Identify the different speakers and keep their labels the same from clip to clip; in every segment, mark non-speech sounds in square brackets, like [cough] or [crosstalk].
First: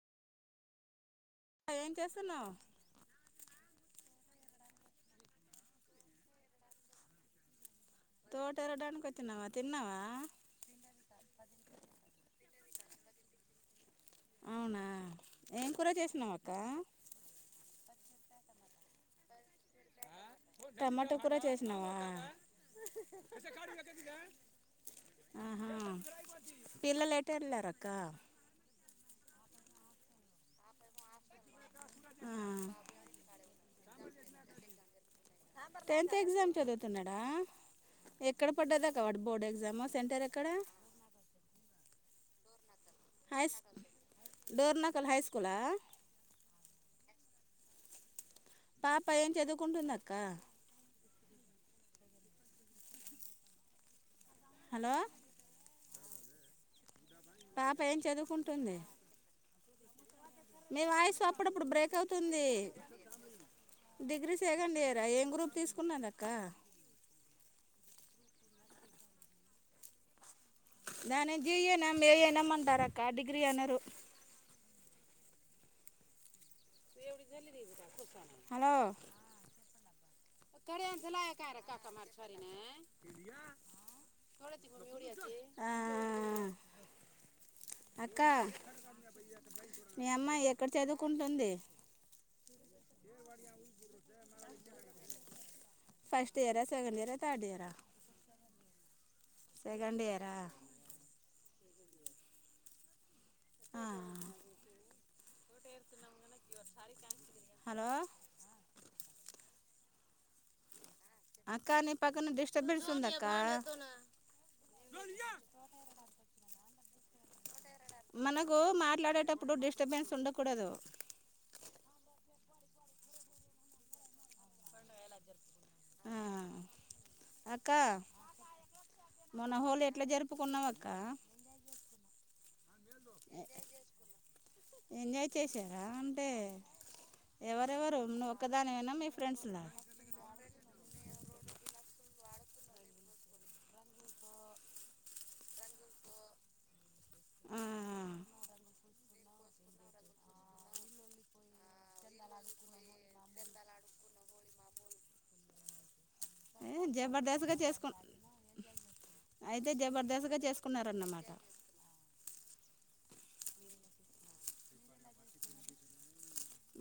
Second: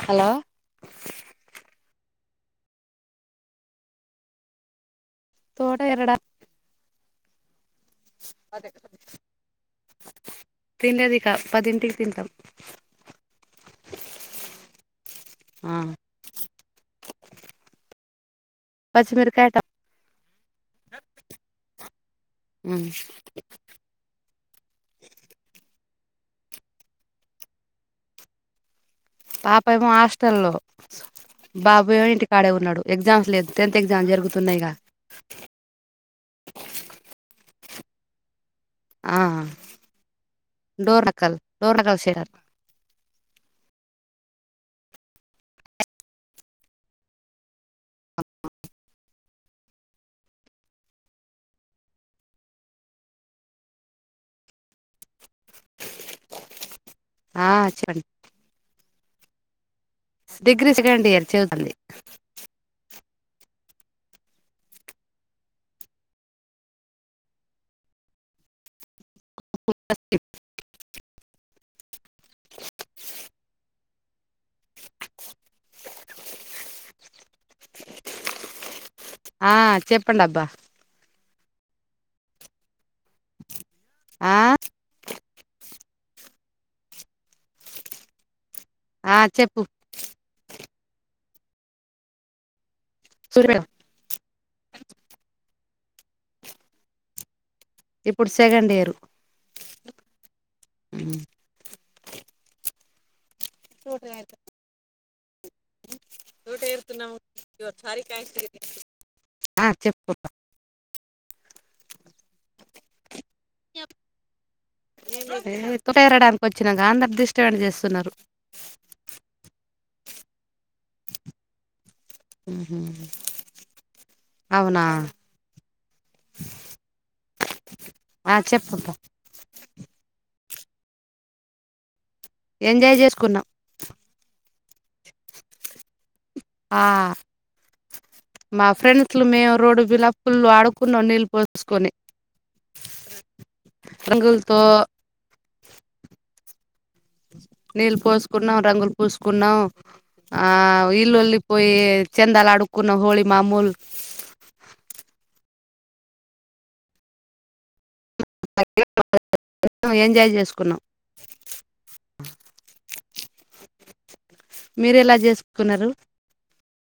Speaker 1: hello
Speaker 2: ఏంచేస్తున్నావ్
Speaker 1: తోట ఎగడా
Speaker 2: తోట ఎరడానికి వచ్చినవా తిన్నావా
Speaker 1: తింటా పదింటికి తింటాం
Speaker 2: అవునా ఏం
Speaker 1: ఆ
Speaker 2: కూర చేసినాం అక్క
Speaker 1: పచ్చిమిరకాయటా
Speaker 2: టమాటా కూడా చేసినావా
Speaker 1: ఉమ్
Speaker 2: ఆహా పిల్లలు ఎట వెళ్ళారక్క
Speaker 1: పాప ఏమో హాస్టల్లో బాబు ఏమో ఇంటి
Speaker 2: ఆ
Speaker 1: కాడే ఉన్నాడు ఎగ్జామ్స్ లేదు టెన్త్ ఎగ్జామ్ జరుగుతున్నాయిగా
Speaker 2: టెన్త్ ఎగ్జామ్ చదువుతున్నాడా ఎక్కడ పడ్డదా
Speaker 1: ఆ
Speaker 2: కాబట్టి బోర్డు ఎగ్జామ్ సెంటర్ ఎక్కడ
Speaker 1: డోర్ నకల్ డోర్ నకల్ షేర్
Speaker 2: హైస్ డోర్నాకల్ హై స్కూలా
Speaker 1: అఓ
Speaker 2: పాప ఏం చదువుకుంటుందక్కా హలో
Speaker 1: [inaudible]
Speaker 2: పాప ఏం
Speaker 1: చెప్పండి
Speaker 2: చదువుకుంటుంది
Speaker 1: డిగ్రీ
Speaker 2: మీ
Speaker 1: సెకండ్
Speaker 2: వాయిసు
Speaker 1: ఇయర్
Speaker 2: అప్పుడప్పుడు
Speaker 1: చదువుతుంది
Speaker 2: బ్రేక్ అవుతుంది డిగ్రీ సెకండ్ ఇయరా ఏం గ్రూప్ తీసుకున్నదక్క
Speaker 1: డిగ్రీ [unintelligible]
Speaker 2: దాని ఏ జియనాం ఏ అయినాం అంటారు అక్క డిగ్రీ అనరు హలో
Speaker 1: ఆ చెప్పండి అబ్బా
Speaker 2: కార కక మార్ చరిన
Speaker 1: ఆ
Speaker 2: ఆ
Speaker 1: ఆ చెప్పు
Speaker 2: ఇంక చదువుకుంటాంది
Speaker 1: సుర
Speaker 2: first year second year third year
Speaker 1: ఇప్పుడు సెకెండియర్
Speaker 2: సెకెండియరా ఆ
Speaker 1: చూటగాయతే తోట ఇరుతు నవ ఇవ
Speaker 2: హలో
Speaker 1: సారకయతే ఆ చెప్పుకోపా
Speaker 2: అక్క నీ పక్కన డిస్టబెన్స్ ఉందక్కా
Speaker 1: ఉప్పుటేరడానికి వచ్చినాగా అందరు డిస్టబెన్స్ చేస్త్
Speaker 2: మనకు మాట్లాడేటప్పుడు డిస్టర్బెన్స్ ఉండకూడదు
Speaker 1: అవునా
Speaker 2: ఆ అక్క
Speaker 1: ఆ చెప్పబ్బా
Speaker 2: మన హోళ ఎట్లా జరుపు అప్పు కొన్నావాక్క
Speaker 1: ఎంజాయ్ చేసుకున్నాం
Speaker 2: ఎంజాయ్ చేసారా
Speaker 1: ఆ
Speaker 2: ఎవరెవరు నువ్వు
Speaker 1: మా
Speaker 2: ఒక్కదానివేనా మీ
Speaker 1: ఫ్రెండ్స్లు మేము
Speaker 2: ఫ్రెండ్స్లా
Speaker 1: రోడ్డు విలాప్పులు ఆడుకున్న నీళ్ళు పోసుకొని రంగల్తో
Speaker 2: ఆ
Speaker 1: నీళ్ళు పోసుకున్నాం రంగులు పూసుకున్నాం ఆ ఇల్లుొళ్లిిపోయ చందాల ఆడుకున్న హోళి మామూలు
Speaker 2: ఏ జబర్దస్త్గా చేసుకు అయితే
Speaker 1: ఎంజాయ్
Speaker 2: జబర్దస్త్గా
Speaker 1: చేసుకున్నాం
Speaker 2: చేసుకున్నారన్నమాట
Speaker 1: మీరు ఎలా చేసుకున్నారు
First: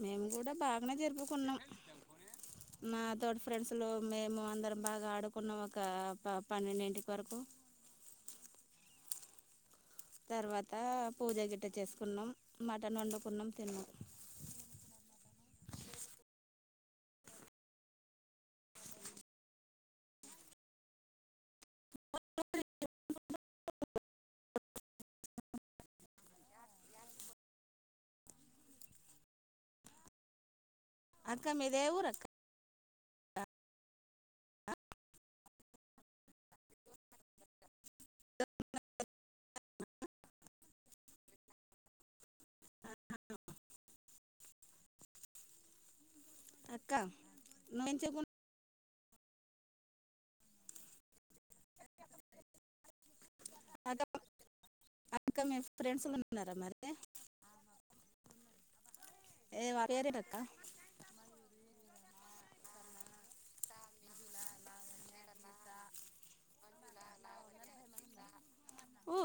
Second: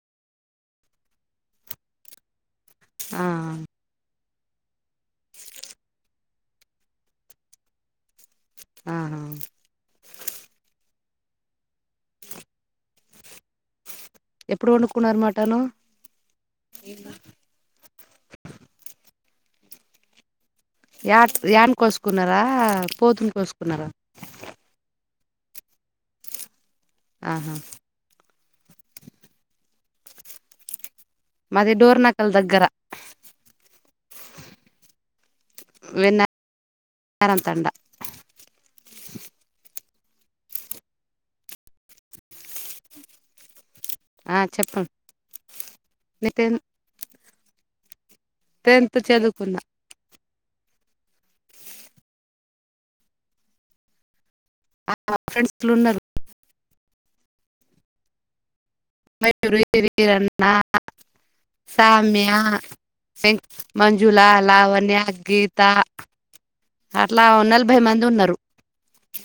Speaker 2: మేము కూడా బాగానే జరుపుకున్నాం మా
Speaker 1: ఆ
Speaker 2: తోటి ఫ్రెండ్స్ లో మేము మేము అందరం బాగా ఆడుకున్నాం ఒక పన్నెండింటికి వరకు
Speaker 1: ఆ
Speaker 2: తర్వాత పూజ గట్ట చేసుకున్నాం మటన్ వండుకున్నాం తిన్నాం
Speaker 1: ఎప్పుడు వండుకున్నారు మాటను యా యాని కోసుకున్నారా పోతుని కోసుకున్నారా ఆహా
Speaker 2: అక్క
Speaker 1: మద
Speaker 2: మీదే
Speaker 1: డోర్
Speaker 2: ఊరు అక్క
Speaker 1: నకల్ దగ్గర వెన్నరంతండ ఆ చెప్పండి నతే
Speaker 2: న చెకుం
Speaker 1: టెంతతు చదువుకున్న
Speaker 2: అ అక్క మీ
Speaker 1: ఫ్రెండ్స్లు ఉన్నారు
Speaker 2: ఫ్రెండ్స్ లో ఉన్నారా మరి స
Speaker 1: మయూరు వీరణ సమ్యా వెం మంజుళ లావణ్య గీతా అట్లా నలభై మంది ఉన్నారు
Speaker 2: ఓ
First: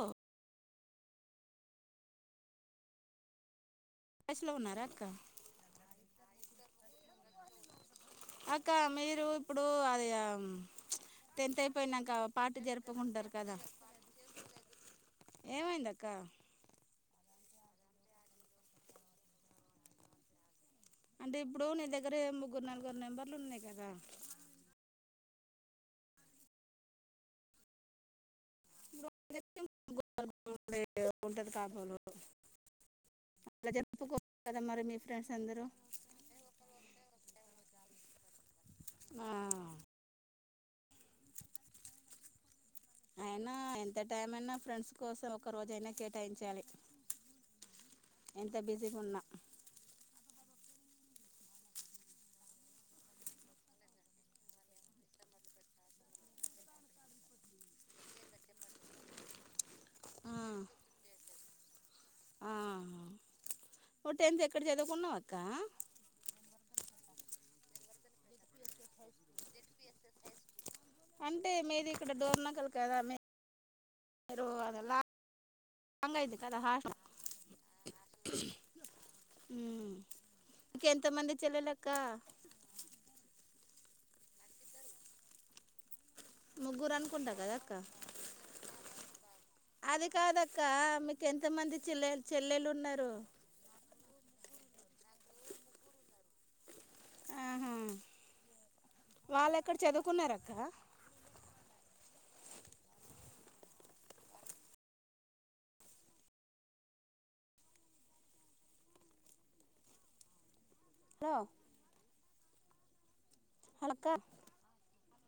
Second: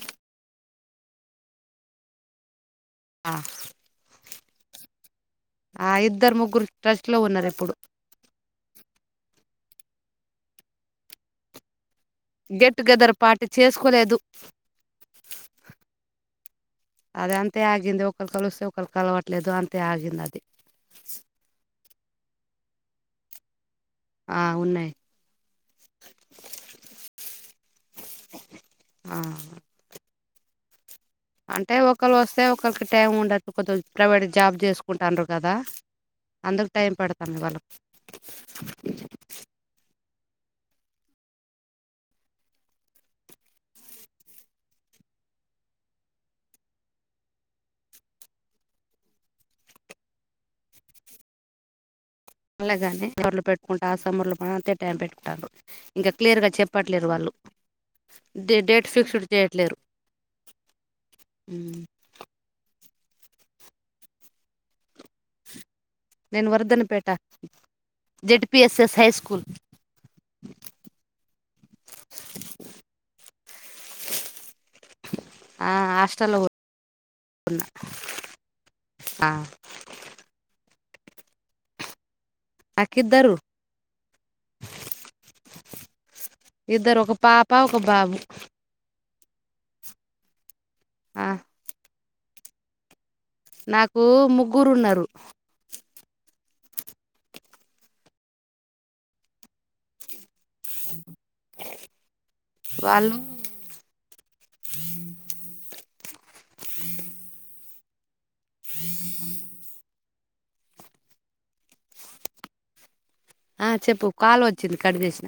Speaker 1: ఆ
Speaker 2: సు లో ఉన్నారుార కా
Speaker 1: ఆ ఇద్దరు ముగ్గురు ట్రస్ట్ లో ఉన్నారు ఎప్పుడు
Speaker 2: అక్క మీరు ఇప్పుడు అది టెన్త్ అయిపోయినాక పార్టీ
Speaker 1: గెట్టుగెదర్ పార్టీ చేసుకోలేదు
Speaker 2: ఏమ దాకా
Speaker 1: అద అంతే ఆగింది ఒకరు కలిస్తే ఒకరు కలవట్లేదు అంతే ఆగింది అది
Speaker 2: అంటే ఇప్పుడు నీ దగ్గర ముగ్గురు నలుగురు నెంబర్లు ఉన్నాయి కదా
Speaker 1: ఆ ఉన్నాయి్
Speaker 2: ఇప్పుడు
Speaker 1: ఆ
Speaker 2: నా దగ్గర ముగ్గురు ఉంటది
Speaker 1: అంటే
Speaker 2: కాబోలు
Speaker 1: ఒకళ్రు వస్తే ఒకరికి టైం ఉండొచ్చు
Speaker 2: అలా
Speaker 1: కొద్ది ప్రైవేట్
Speaker 2: జరుపుకోరు
Speaker 1: జాబ్
Speaker 2: కదా మరి మీ
Speaker 1: చేసుకుంటున్నారు
Speaker 2: ఫ్రెండ్స్
Speaker 1: కదా
Speaker 2: అందరూ
Speaker 1: అందుకు టైం పెడతాం ఇవాళ్ళ
Speaker 2: ఆ, అయినా ఎంత టైమ అనా ఫ్రెండ్స్ కోసం ఒక రోజైనా కేటాయించాలి ఎంత బిజీకున్నా
Speaker 1: అలాగానే ఎవర్లో పెట్టుకుంటే ఆ సమర్ంలో అంతే టైం పెట్టుకుంటారు ఇంకా క్లియర్ గా చెప్పట్లేరు వాళ్ళు డేట్ ఫిక్స్డ్ చేయట్లేరు
Speaker 2: ఆ
Speaker 1: హు
Speaker 2: ఆహా టెన్త్ ఎక్కడ చదువుకున్నా అక్క
Speaker 1: నేను వర్ధన్పేట జెడ్పిఎస్ఎస్ హై స్కూల్
Speaker 2: అంటే మీది ఇక్కడ డోర్ నగలు కదా అదలా
Speaker 1: ఆ
Speaker 2: హంగ అది
Speaker 1: హాస్టల్లో
Speaker 2: కదా హ
Speaker 1: ఆ
Speaker 2: ఇంకెంత మంది చెల్లలక్క
Speaker 1: హాకద్దరు
Speaker 2: ముగ్గురు
Speaker 1: ఇద్దరు ఒక
Speaker 2: అనుకుంటా
Speaker 1: పాప
Speaker 2: కదా అక్క
Speaker 1: ఒక బాబు
Speaker 2: అది కాదక్క
Speaker 1: ఆ
Speaker 2: మీకు ఎంత మంది చెల్లె చెల్లెలు ఉన్నారు
Speaker 1: నాకు ముగ్గురు ఉన్నారు
Speaker 2: ఆహా వాళ్ళు ఎక్కడ చదువుకున్నారుక్క
Speaker 1: వాళ్ళు ఈ ఆ
Speaker 2: తో
Speaker 1: ఆ చెప్పు కాలు వచ్చింది కడు చేసిన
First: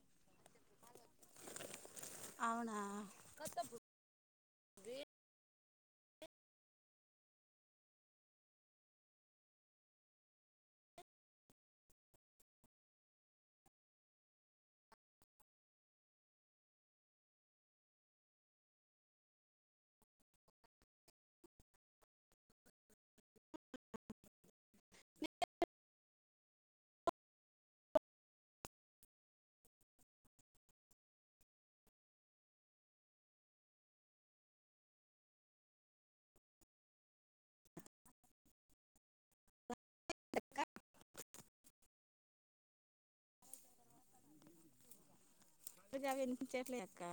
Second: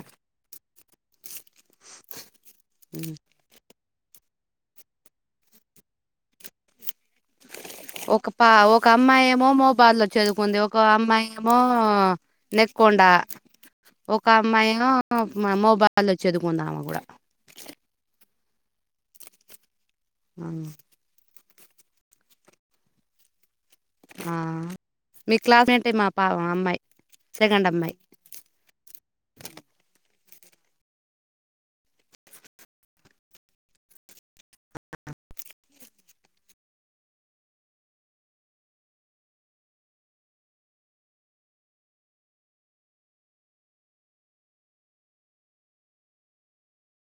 Speaker 1: ఉ
Speaker 2: వె
Speaker 1: అ ఒక పా ఒక అమ్మాయి ఏమో మౌబాద్ చదువుకుంది ఒక అమ్మాయి ఏమో నెక్కోం డ ఒక అమ్మాయి యో మౌబాద్ చదువుకుంది ఆమె కూడా ఆ ఆ మీ క్లాస్ అంటే మా పా అమ్మాయి సెకండ్ అమ్మాయి [unintelligible]
Speaker 2: క్క ఉజవి ఇనిపించట్లే అక్క